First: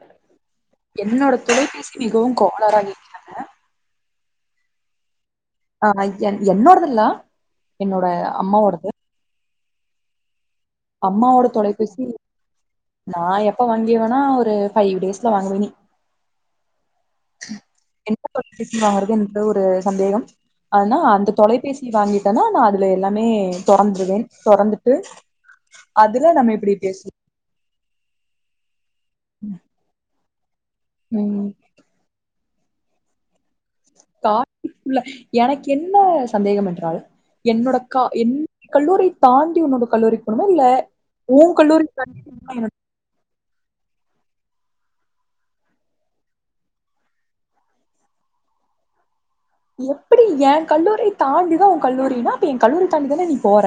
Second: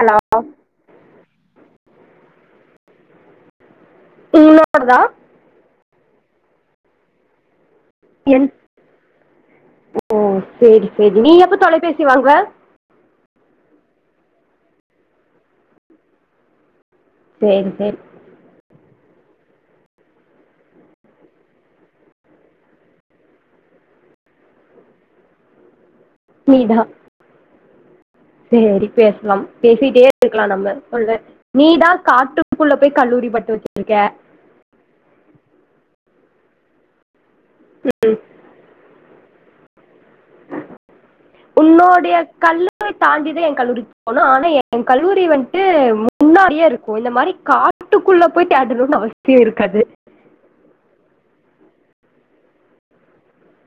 Hello என்னோட தொலைபேசி மிகவும் கோலாராகிக்கது இன்னொரு தா ஆஹ் என் என்னோடதுல்லா என்னோட என் அம்மாவோடது ஓ சேரி சேரி நீ எப்பொ தொலைபேசி வாங்வ நா எப்ப வாங்கியவேனா ஒரு ஃபைவ் டேஸ்ல வாங்குவனி சரி சரி என்ன தொலைபேசி வாங்குறது என்ற ஒரு சந்தேகம் ஆனா அந்த தொலைபேசி வாங்கிட்டனா நா அதுல எல்லாமே தொறந்த்றுவேன் தொறந்துட்டு அதுல்ல நம்ம இப்டி பேஸ் சேரி பேஸ்லாம் பேசிட்டே இருக்லா நம்ம சொல்றே ம். நீதா காட்டு க்குள்ள பொய் கல்லூரி பட்டுவ காட்டுகுள்ள எனக்கு என்ன சந்தேகம் என்றாள் என்னோட கா ம் என் கல்லூரி தாண்டி உன்னோட கல்லூரிக்கு போணுமா இல்ல ஓ கல்லூரி உன்னோடைய தாண்டிதா என்னோட கல்லூரி தாண்டி தான் என் கல்லூரி போகணும் ஆனா என் கல்லூரி வந்ட்டு முன்னாடியே இருக்கு இந்த மாரி காட்டுக்குள்ள போய் தேடணுன்னு அவசி எப்டி ஏ கல்லூரி தாண்டிதா உ கல்லூரினா அப்ப ஏ கல்லூரி தாண்டிதான நீ போற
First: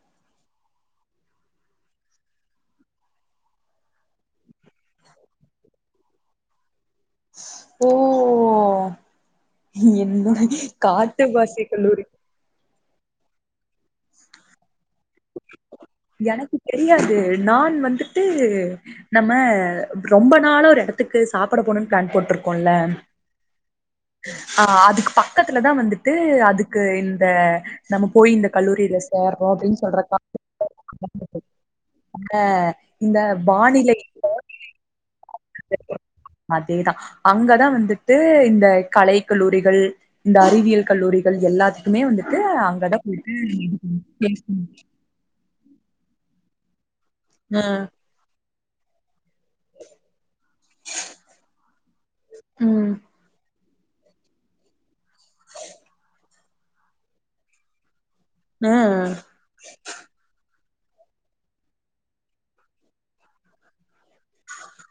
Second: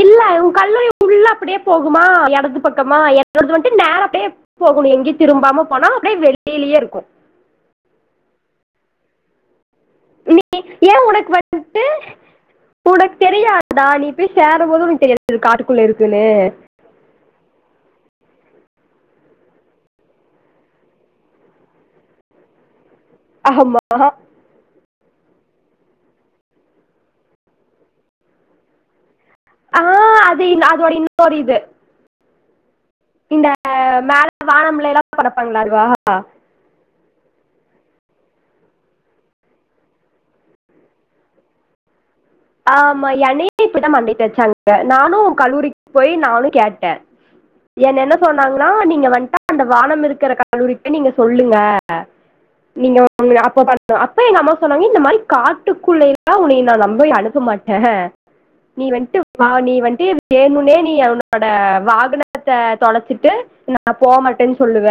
இல்ல ஊ கல்லூரி உள்ள அப்டியே போகுமா எடது பக்கமா என்னோடது வந்ட்டு நேரா அப்டியே போகொணு எங்கயு திரும்பாம போனா அப்டியே வெளியிலயே இருக்கு ஓ என்னோட நீ ஏன் காட்டு பாசி கல்லூரி தெரியாத் தா நீ போய் சேரும் போது உனக்கு தெரியாது அது காட்டுக்குள்ள இருக்குன்னு தூ நம்ம ரொம்ப நாள் ஒரெடத்துக்கு சாப்புட போணுன் ப்ளான் போட்ருக்கோல்ல ஆமா ஆஹ் அதுக்கு பக்கத்துல தா வந்துட்டு அதுக்கு இந்த நம்ம போய் இந்த கல்லூரிலஸ் ஆஹ் அது அதோட இன்னொர் இது அஹ் இந்த பானிலை பங்ள வா அங்கதா வந்துட்டு இந்த கலை கல்லூரிகள் இந்த அறிவியல் கல்லூரிகள் எல்லாத்துக்குமே வந்து ஆமா என்னையு இப்பதா மண்டய தேச்சாங்க நானு கல்லூரிக்கு போய் நானு கேட்ட அ என்ன என்ன சொன்னாங்கன்னா நீங்க வன்ட்டு அந்த வானம் இருக்கற கல்லூரிக்கு நீங்க சொல்லுங்க ம் நீங்க [inaudible] அப்ப அப்ப எங்க அம்மா சொன்னாங்க இந்த மாரி காட்டுக்குள்ளேலா உன்னைய நா நம்பி அனுப் மாட்ட அ நீ வன்ட்டு வா நீ வன்ட்டு வேணுனே [inaudible] என்னோட வாகனத்த தொலச்சிட்டு நா [inaudible] போமாட்டேன்னு சொல்லுவ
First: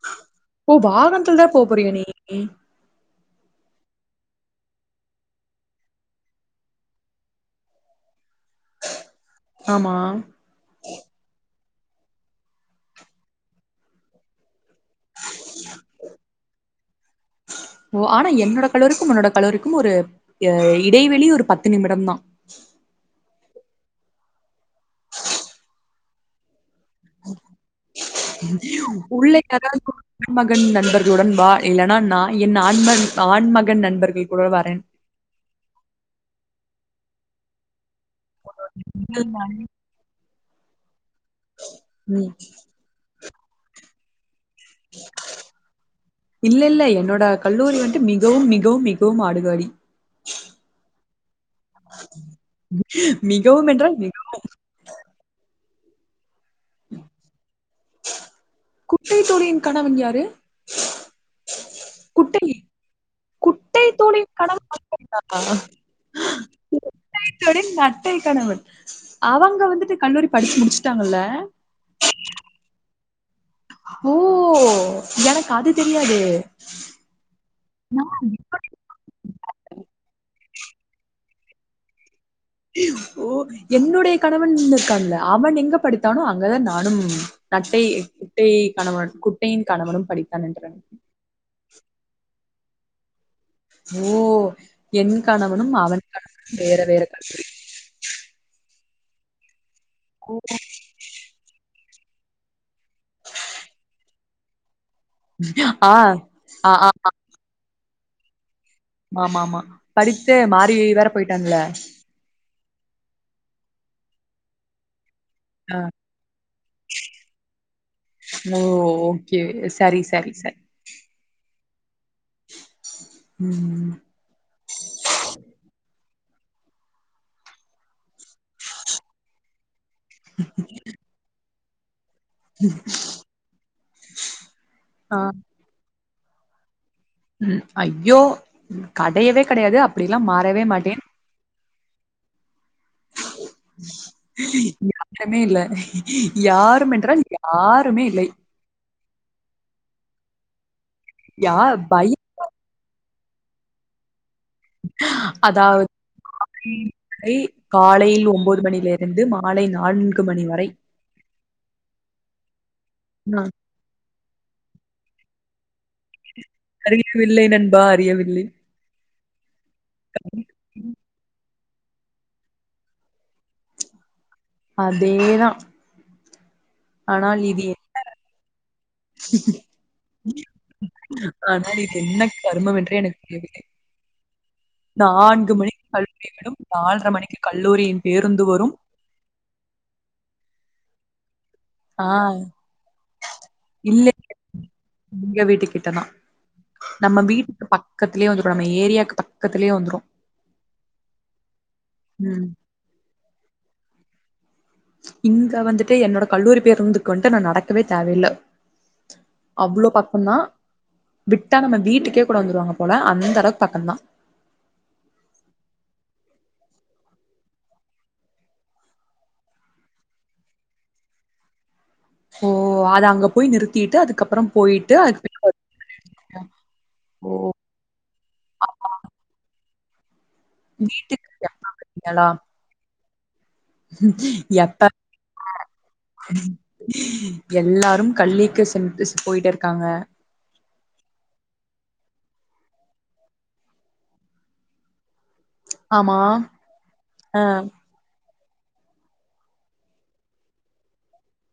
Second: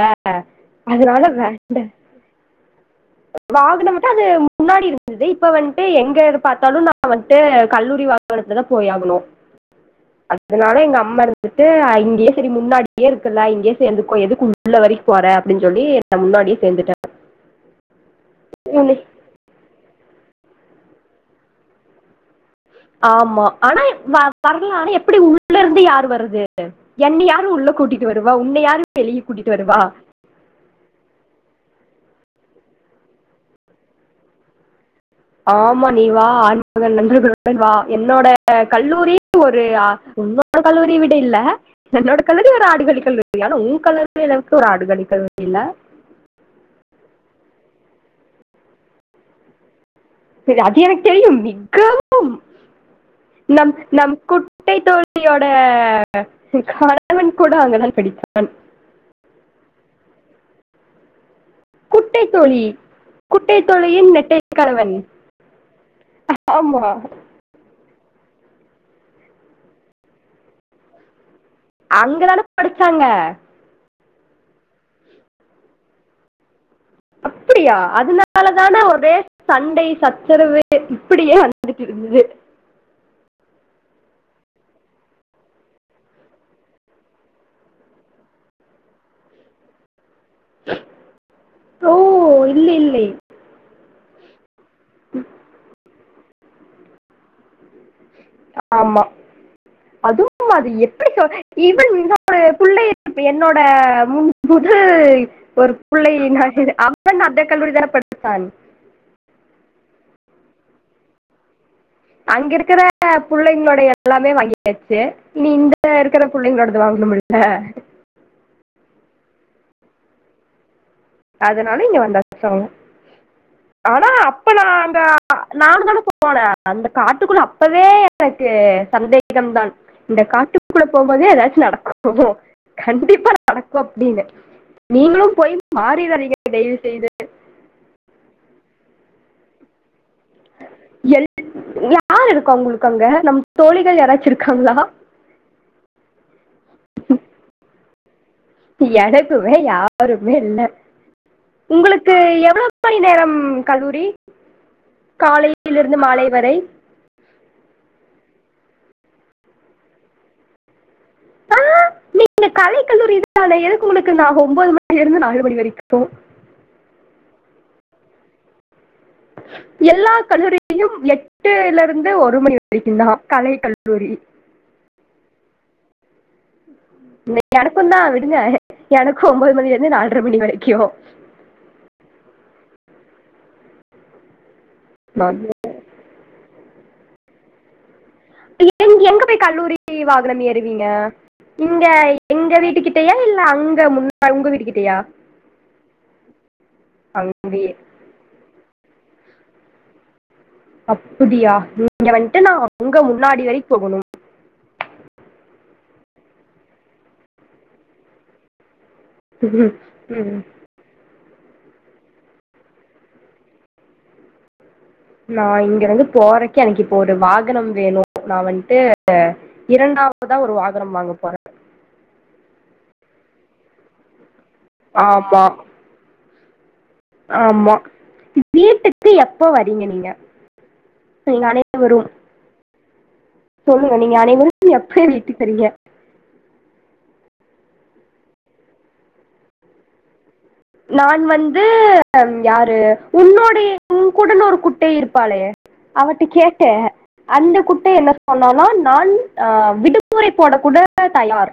ஓ அதனால வாகனத்துல தா போ வேண்டா போறியா நீ வாகனம்தா அது முன்னாடி இருந்துது இப்ப வந்துட்டு எங்க பாத்தாலு நா வன்ட்டு கல்லூரி வா வாகனத்துலதா போயாகணு ஆமா அதனால எங்க அம்மா இருந் ட்டு இங்கயே சரி முன்னாடியே இருக்குல்ல இங்கயே சேந்துக்கோ எதுக்கு உள்ள வரிக் போற அப்டின்னு சொல்லி நா முன்னாடியே சேந்துட்ட ஓ ஆனா என்னோட கலோரிக்கும் உன்னோட கலோரிக்கும் ஒரு அ இடைவெளி ஒரு பத்து நிமிடதா ஆமா ஆனா வர்லா ஆனா எப்டி உள்ள இருந்து யாரு வரது என்னை உன்னை யாரு வெளியே உள்ள கூட்டிட்டு வருவா யாராது [inaudible] மகன் நண்பர்களுடன் வா இல்லனா நா என் ஆண்ம ஆண்மகன் நண்பர்கள் கூட வரன் ஆமா நீ வா ஆண் மகன் நண்பர்களுடன் வா என்னோட கல்லூரி ஒரு கல்லூரி வி இல்ல என்னோட ம் கல்லூரி ஒரு ஆடுகளி கல்லூ எல்லா உ கல் [unintelligible] ஒரு ஆடுகளி [inaudible] இல்ல இல்ல இல்ல என்னோட கல்லூரி வந்து மிகவும் மிகவும் மிகவும் ஆடுகாளி சரி அது எதுக் தெரியும் நீ மிகவும் என்றால் மிகவு ஹ [unintelligible] பிடித்தவன் குட்டை தோழியின் கணவன் யாரு குட்டை குட்டைத்தோழி குட்டை குட்டைத்தோழியின் தோழியின் கணவன் நெட்டைக்கணவன் ஆடுகாடியா? ஆமா தோழின் அத்தை கணவன் அவங்க வந்துட்டு கல்லூரி படிச்சு முடிச்சுட்டாங்கல்ல அங்கதான படிச்சாங்க ஓ எனக்கு அது தெரியாது அப்படியா நா அதனால தான ஒரே சண்டை சச்சரவு இப்படியே வந்துட்டு இருந்தது ஓ என்னுடைய கணவன் இருக்கான்ல அவன் எங்க படித்தானோ அங்கதா நானும் நட்டை குட்டை கணவன் குட்டையின் கணவனு படி தன்றன் இல்லை இல்லை ஓ என் கணவனும் அவ வேற வேற க ஆமா அதுவு அது எப்படி சொ இவன் என்னோ பிள்ளை என்னோட எல்லா ஒரு ஆ பிள்ளை ஆ அம்மன் அந்த கல்லூரி தான படிச்சான் ஆமாமா படித்து மாறி வேற போயிட்டாங்கல அங்க இருக்கிற பிள்ளைங்களோட எல்லாமே வாங்கியாச்சு ஆ [unintelligible] இருக்கிற புள்ளைங்க கூட வாங்க முடியல ஓ ஓக்கே செரி சரி சரி அதனால இங்க வந்தாசவங்க ம் ஆனா அப்ப நா அந்த நானு தான போ போன அந்த காட்டுக்குள்ள அப்பவே எனக்கு சந்தேகம் தான் இந்த காட்டுக்குள்ள போம்போதே எதாச்சு நடக் ஓ கண்டிப்பா நடக்கு அப்டீனு நீங்களு போய் [unintelligible] டெய் உம் அய்யோ கடையவே கடையாது அப்டி ல்லா மா வரவே மாட்டேன் யாரு இருக்க உங்குளுக்கு அங்க நம் தோழிகள் யாராச்சும் இருக்காங்களா யாருமே இல்ல யாரும் என்றால் யாருமே இல்லை எனக்குமே யாருமே இல்ல யா உங்களுக்கு பயம் எவ்ளோ மணி நேரம் ம் கல்லூரி அதாவ் காலையிலிருந்து மாலை வரை [unintelligible] காலையில் ஒம்போது து மணியிலேருந்து மாலை நான்கு மணி வரை அ நீங்க கலை கல்லூரி அ [unintelligible] எதுக்கு உனக்கு நா ஒம்போது ம அ இருந்து நாலு மணி வெரிக்கு அறியவில்லை நண்பா அறியவில்லை எல்லா கல்லூரி [unintelligible] எட் ட்டுலருந்து ஒரு மணி வெரிக்குந்தா கலை கல்லூரி அதேதா எனக்குந்தா விடுங்க எனக்கு ஒம்போது மணில இருந்து நால்ர மணி வரைக்கு ஆனால் இது என்ன கருமம் என்று எனக்கு தெரியவில்லை நான் நான்கு மணி [inaudible] விடும் நால்ர மணிக்கு கல்லூரியின் பேருந்து வரும். நீங்க எங்க போய் கல்லூரி வாகனம் ஏறுவீங்க இங்க ஆ எங்க வீட்டு கிட்டயா இல்ல அங்க இல்ல முன்னா உங்க வீட்டு கிட்டயா எங்க வீட்டுக்கிட்ட தான். நம்ம அங்கயே பக்கத்துலயே வந்துரு அப்புடியா நீங்க வந்ட்டு நா உங்க முன்னாடி வரியு போகனும் இங்க வந்துட்டு என்னோட கல்லூரி பேருந்துக்கு வந்ட்டு நா நடக்கவே தேவயில்ல அவ்ளோ பக்கந்தா ம். விட் டா நம்ம வீட்டுக்கே கூட வந்துருவாங்க போல அந்த அளவுக்கு பக்கந்தா நா இங்க இருந்து போறக்கு எனக்கு இப்போ ஒரு வாகனம் வேணு நா வந்ட்டு இரண்டாவதா ஒரு வாகனம் வாங்க போற ஓ அத அங்க போய் நிறுத்திட்டு அதுக்கப்புறம் போய்ட்டு ஆமா [inaudible] யா ஆமா வீட்டுக்கு எப்ப வ ரீங்க நீங்க வீட்டுக்கு நீங்க எப்ப அனைவரும் வரீங்களா? சொல்லுங்க நீங்க அனைவரும் எப்ப எ வீட்டுக்கு வரீங்க? எல்லாரும் கள்ளிக்கு சென் போயிட்டு இருக்காங்க நான் வந்து யாரு உன்னோடைய உங்குடன் ஒரு குட்டை இருப் பாளே ஆமா. அவட்ட கேட்டே அந்த குட்ட என்ன சொன்னாலா நான் அஹ் விடுமுறை போட கூட தயார்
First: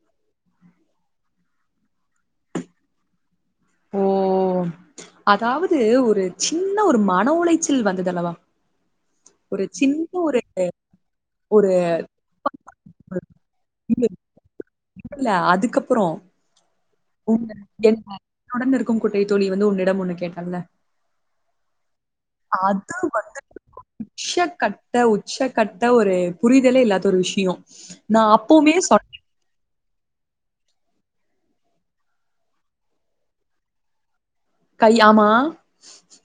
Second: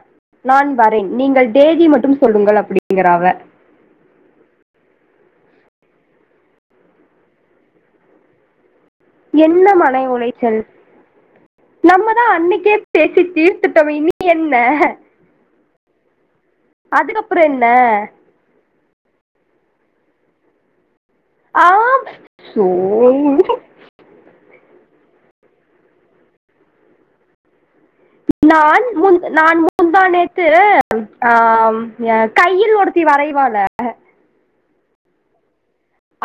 நான் வரேன் நீங்கள் தேதி மட்டும் சொல்லுங்கள் அப்படிங்கிறா அவ ஓ அதாவது ஒரு சின்ன ஒரு மன உளைச்சல் வந்தது அல்லவா? ஒரு என்ன மனை சின்ன ஒரு உளைச்சல் ஒரு நம்மதா அன்னைக்கே பேசி தீர்த்துட்டோமே இனி என்ன? ப்புறோ அதுக்கப்புறோ என்ன? க்கும் குட்டை தோழி வந்து உன்னிடம் ஒண்ணு கேட்டாள்ள? ஆம் சோ அது வந்து [inaudible] சட் கட்ட உச்ச கட்ட ஒரு புரிதலே இல்லாத ஒரு விஷ்யோ நான் முன் நான் முந்தானேத் து ஆஹ் என் கையில் ஒருத்தி வரைவால கை ஆமா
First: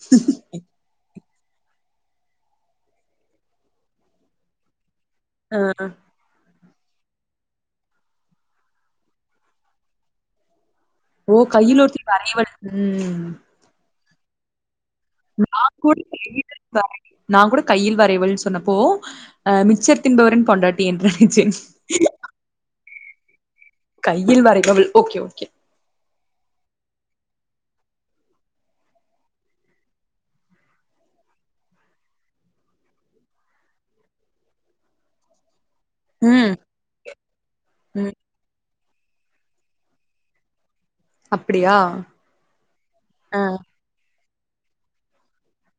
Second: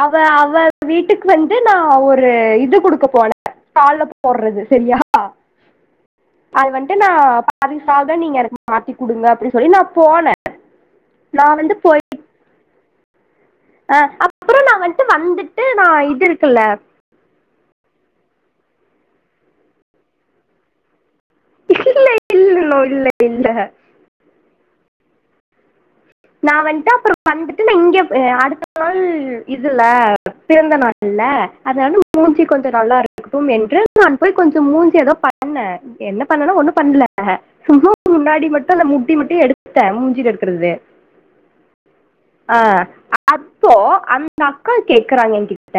அவ அவ வீட் வீட்டுக்கு வந்து நா ஒரு இது குடுக்க போனே [unintelligible] போடுறது சரியா? ஆஹ் அது வந்ட்டு நா பாதிசால்தா நீங்க எனக்கு மாத்தி குடுங்க அப்புடின்னு சொல்லி நா போன ஓ கையில ஒருத்தி வரைவாள் உம் ஆஹ் அப்புறோ நா வந் ட்டு வந்துட்டு நா இது இருக்குல்ல நா கூட கையில் வரைவள்ன்னு சொன்னப்போ அஹ் மிச்சர் தின்பவரின் பொண்டாட்டி என்றா [unintelligible] இல்ல கையில் வரைபள் ஓகே ஓகே நா வந்துட்டு அப்புறோ வந்துட்டு நா இங்க அடுத்த நாள் இதுல்ல பிறந்த நாள் இல்ல அதனால மூஞ்சி கொஞ்சே நல்லா இருக்கட்டு என்று நான் போய் கொஞ்சோ மூஞ்சி ஏதோ பண்ண என்ன ம், பண்ணனும் ஒண்ணும் பண்ணல ம். முன்னாடி மட்டு ட்டத முட்டி முட்டி எடுத்துட்டே மூஞ்சிட்டு எடுக்கறது அப்படியா? ஆஹ் அ, அப்போ அந் ந்தக்கா கேக்குறாங்க கிட்ட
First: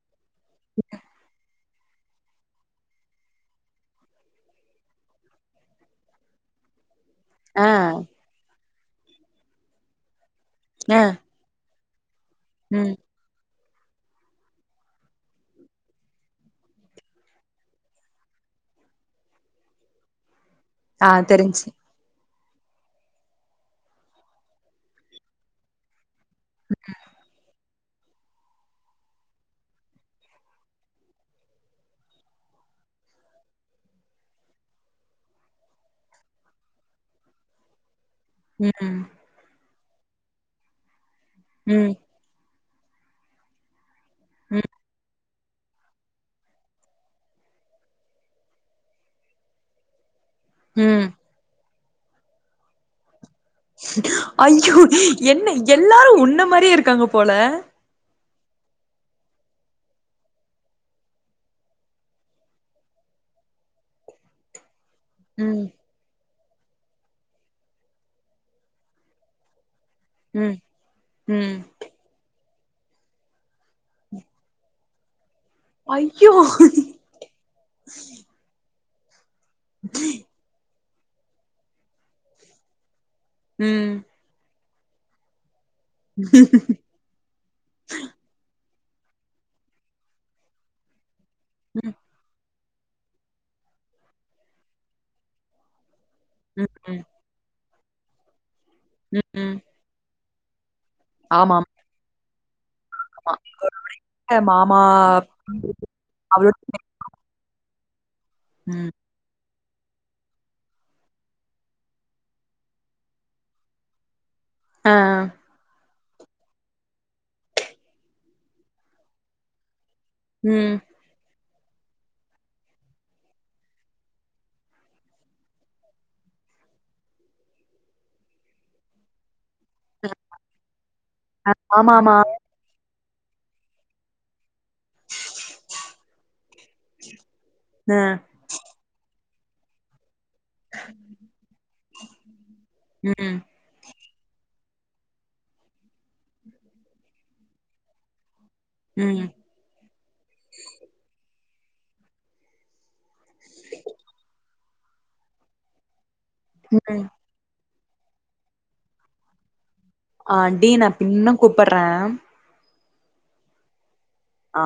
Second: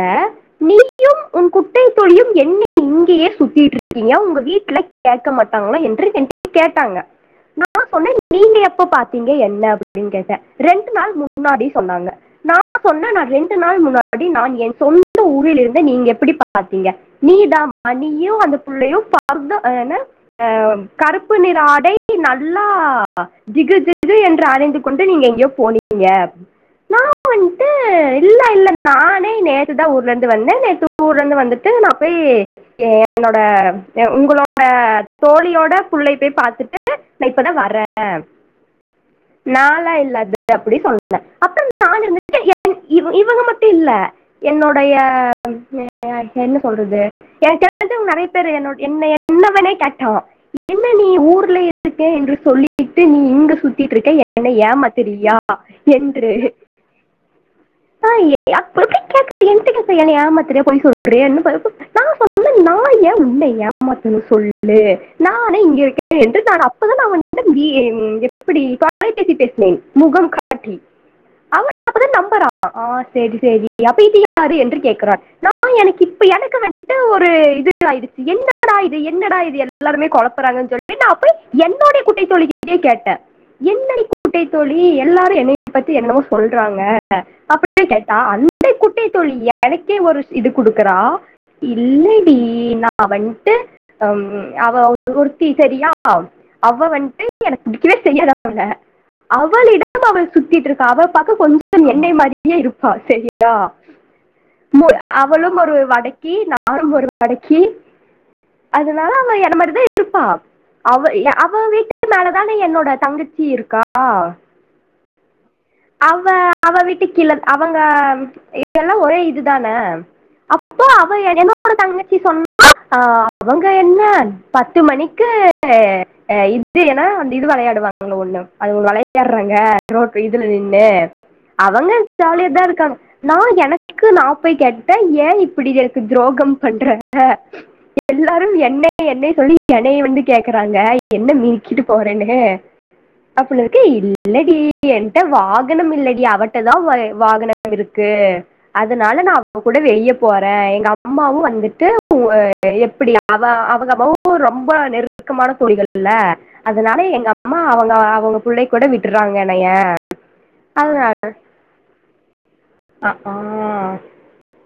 நீயும் உன் குட்டை தோழியும் என்னை இங்கேயே சுத்திட்டு இருக்கீங்க உங்க வீட்ல கேட்க மாட்டாங்களா என்று என் கேட்டாங்க ஆஹ் எப்போ பாத்தீங்க என்ன அப்படின்னு கேட்ட ரெண்டு அ, நாள் முன்னாடி சொன்னாங்க நா ம். சொன்ன நா ரெண் ரெண்டு நாள் முன்னாடி நான் என் சொந்த ஊரில் இருந்து நீங்க எப்படி பாத்தீங்க நீ தான் நீயும் அந்த பிள்ளையும் பாத் என ஆ ஆ கருப்பு நிற தெரிஞ்சுச்சு. ஆடைக்கு நல் எல்லா திகு திகு என்று அணிந்து கொண்டு நீங்க எங்கேயோ போனீங்க நா போன் இல்ல இல்ல நானே நேத்துதான் ஊர்ல இருந்து வந்தேன் நேத்து ஊர்ல இருந்து வந்துட்டு நான் போய் என்னோட உங்களோட தோழியோட புள்ளைய போய் பாத்துட்டு நான் இப்பதான் வர்ரேன் உம் நாளா இல்ல அது அப்படி சொன்னே னே அப்புற ம், நான் இருந்துட்டு ஏ இவ இவங்க மட்டும் இல்ல ம், என்னோடைய [unintelligible] என்ன சொல்றது எனக்குந்துவங்க நெறைய பேரு என்னோட என்ன என்னவனே கேட்டும் உம் இருக்பேன் என்று சொல்லிட்டு நீ இங்கு சுத் ஐயோ என்ன எல்லாரும் என்று உன்ன மாரியே இருக்காங்க போல அப்புரு கிக் கேக் என்திக என்ன ஏமாத்திரியா பொய் சொல்லுறியா என்ன பண்ண போ நான் சொல்ல நீ நான் ஏன் உன்ன ஏமாத்தன்னு சொல் ல்லு நானே ம், இங்க இருக்கேன் என்று நான் அப்பதான் நான் வந்துட்டு பி ஏ அப்படி காலேஜ் பத்தி பேசுனேன் முகம் ம், காட்டி ம். அவ அப்பதான் நம்பற ஆஹ் செரி செரி அப்ப இது யாரு என்று கேக்குறான் நான் ஆ எனக்கு இப்ப ஐயோ! எனக்கு வந்து ஒரு இது ஆயிடுச்சு என்னடா இது என்னடா இது எல்லாருமே குழப்பறாங்கு சொல்லி வேனா அப்ப என்னுடைய குட்டை தோழிகிட்ட கேட்டேன் ம். என்னடி குட்டை தோழி எல்லாரும் என்னை இத பத்தி என்னவோ சொல்றாங்க அப்படினு கேட்டா அன் ஏ குட்டைத் தோழி எனக்கே ஒரு இது குடுக்குறா ம். இல்லடி நா வன்ட்டு அவ ஒருத்தி செரியா ஆம் ம். அவ ம். வந்துட்டு எனக்கு வந்துட்டு செய்யல ம். [unintelligible] ம். அவளிடம் அவள் சுத்திட்டு இரு அவ பாக்க ஆமா, கொஞ்சம் என்னை மாதிரியே இருப்பா ஆமா. சரியா அ மாமா அவளும் ஒரு வடக்கி அவளோட நானும் ஒரு வடக்கி ம். அதனால அவ என மாரி [unintelligible] இருப்பா அவ இல அவ வீட்டுக்கு மேலதான என்னோட தங்கிச்சி இருக்கா ஆ அவ அவ வீட்டு கீழ அவங்க இதல்லாம் ஒரே இதுதானே ம். அப்போ அவ என தங்கச்சி சொன்னா அவங்க என்ன பத்து மணிக்கு இது என இது விளையாடுவாங்க ஒண்ணு அது விளையாடுறாங்க அப்புறமா போயி இதுல இன்ன அவங்க ஆமாமா. ஜாலிய தா இருக்காங்க நா எனக்கு நா போய் கேட்டுட்டே ஏன் இப்டி எனக்கு துரோகம் பண்றாங்க அ. எல்லாரும் என்ன என்ன சொல்லி எனைய வந்து கேக்குறாங்க என்ன மினிக்கிட்டு போறேனு ம். அப் [unintelligible] இல்லடி என் எங்கிட்ட வாகனம் இல்லடி அவட்ட தான் வாகனங்கள் இருக்கு அதனால ம். நா அவுங்க கூட வெளிய போறே எங்க அம்மம்மாவு வந்துட்டு எப்படி அவ அவங்க அம்மாவு ரொம்ப நெருக்கமான தோழிகள் இல அதனால ம். எங்க அம்மா ஆ அவுங்க அவுங்க புள்ளங்கூட விட்டுறாங்க எனைய ஆ ஆண்டி நா பின்னு கூப்பிடுற ஆ ஹும் ஆ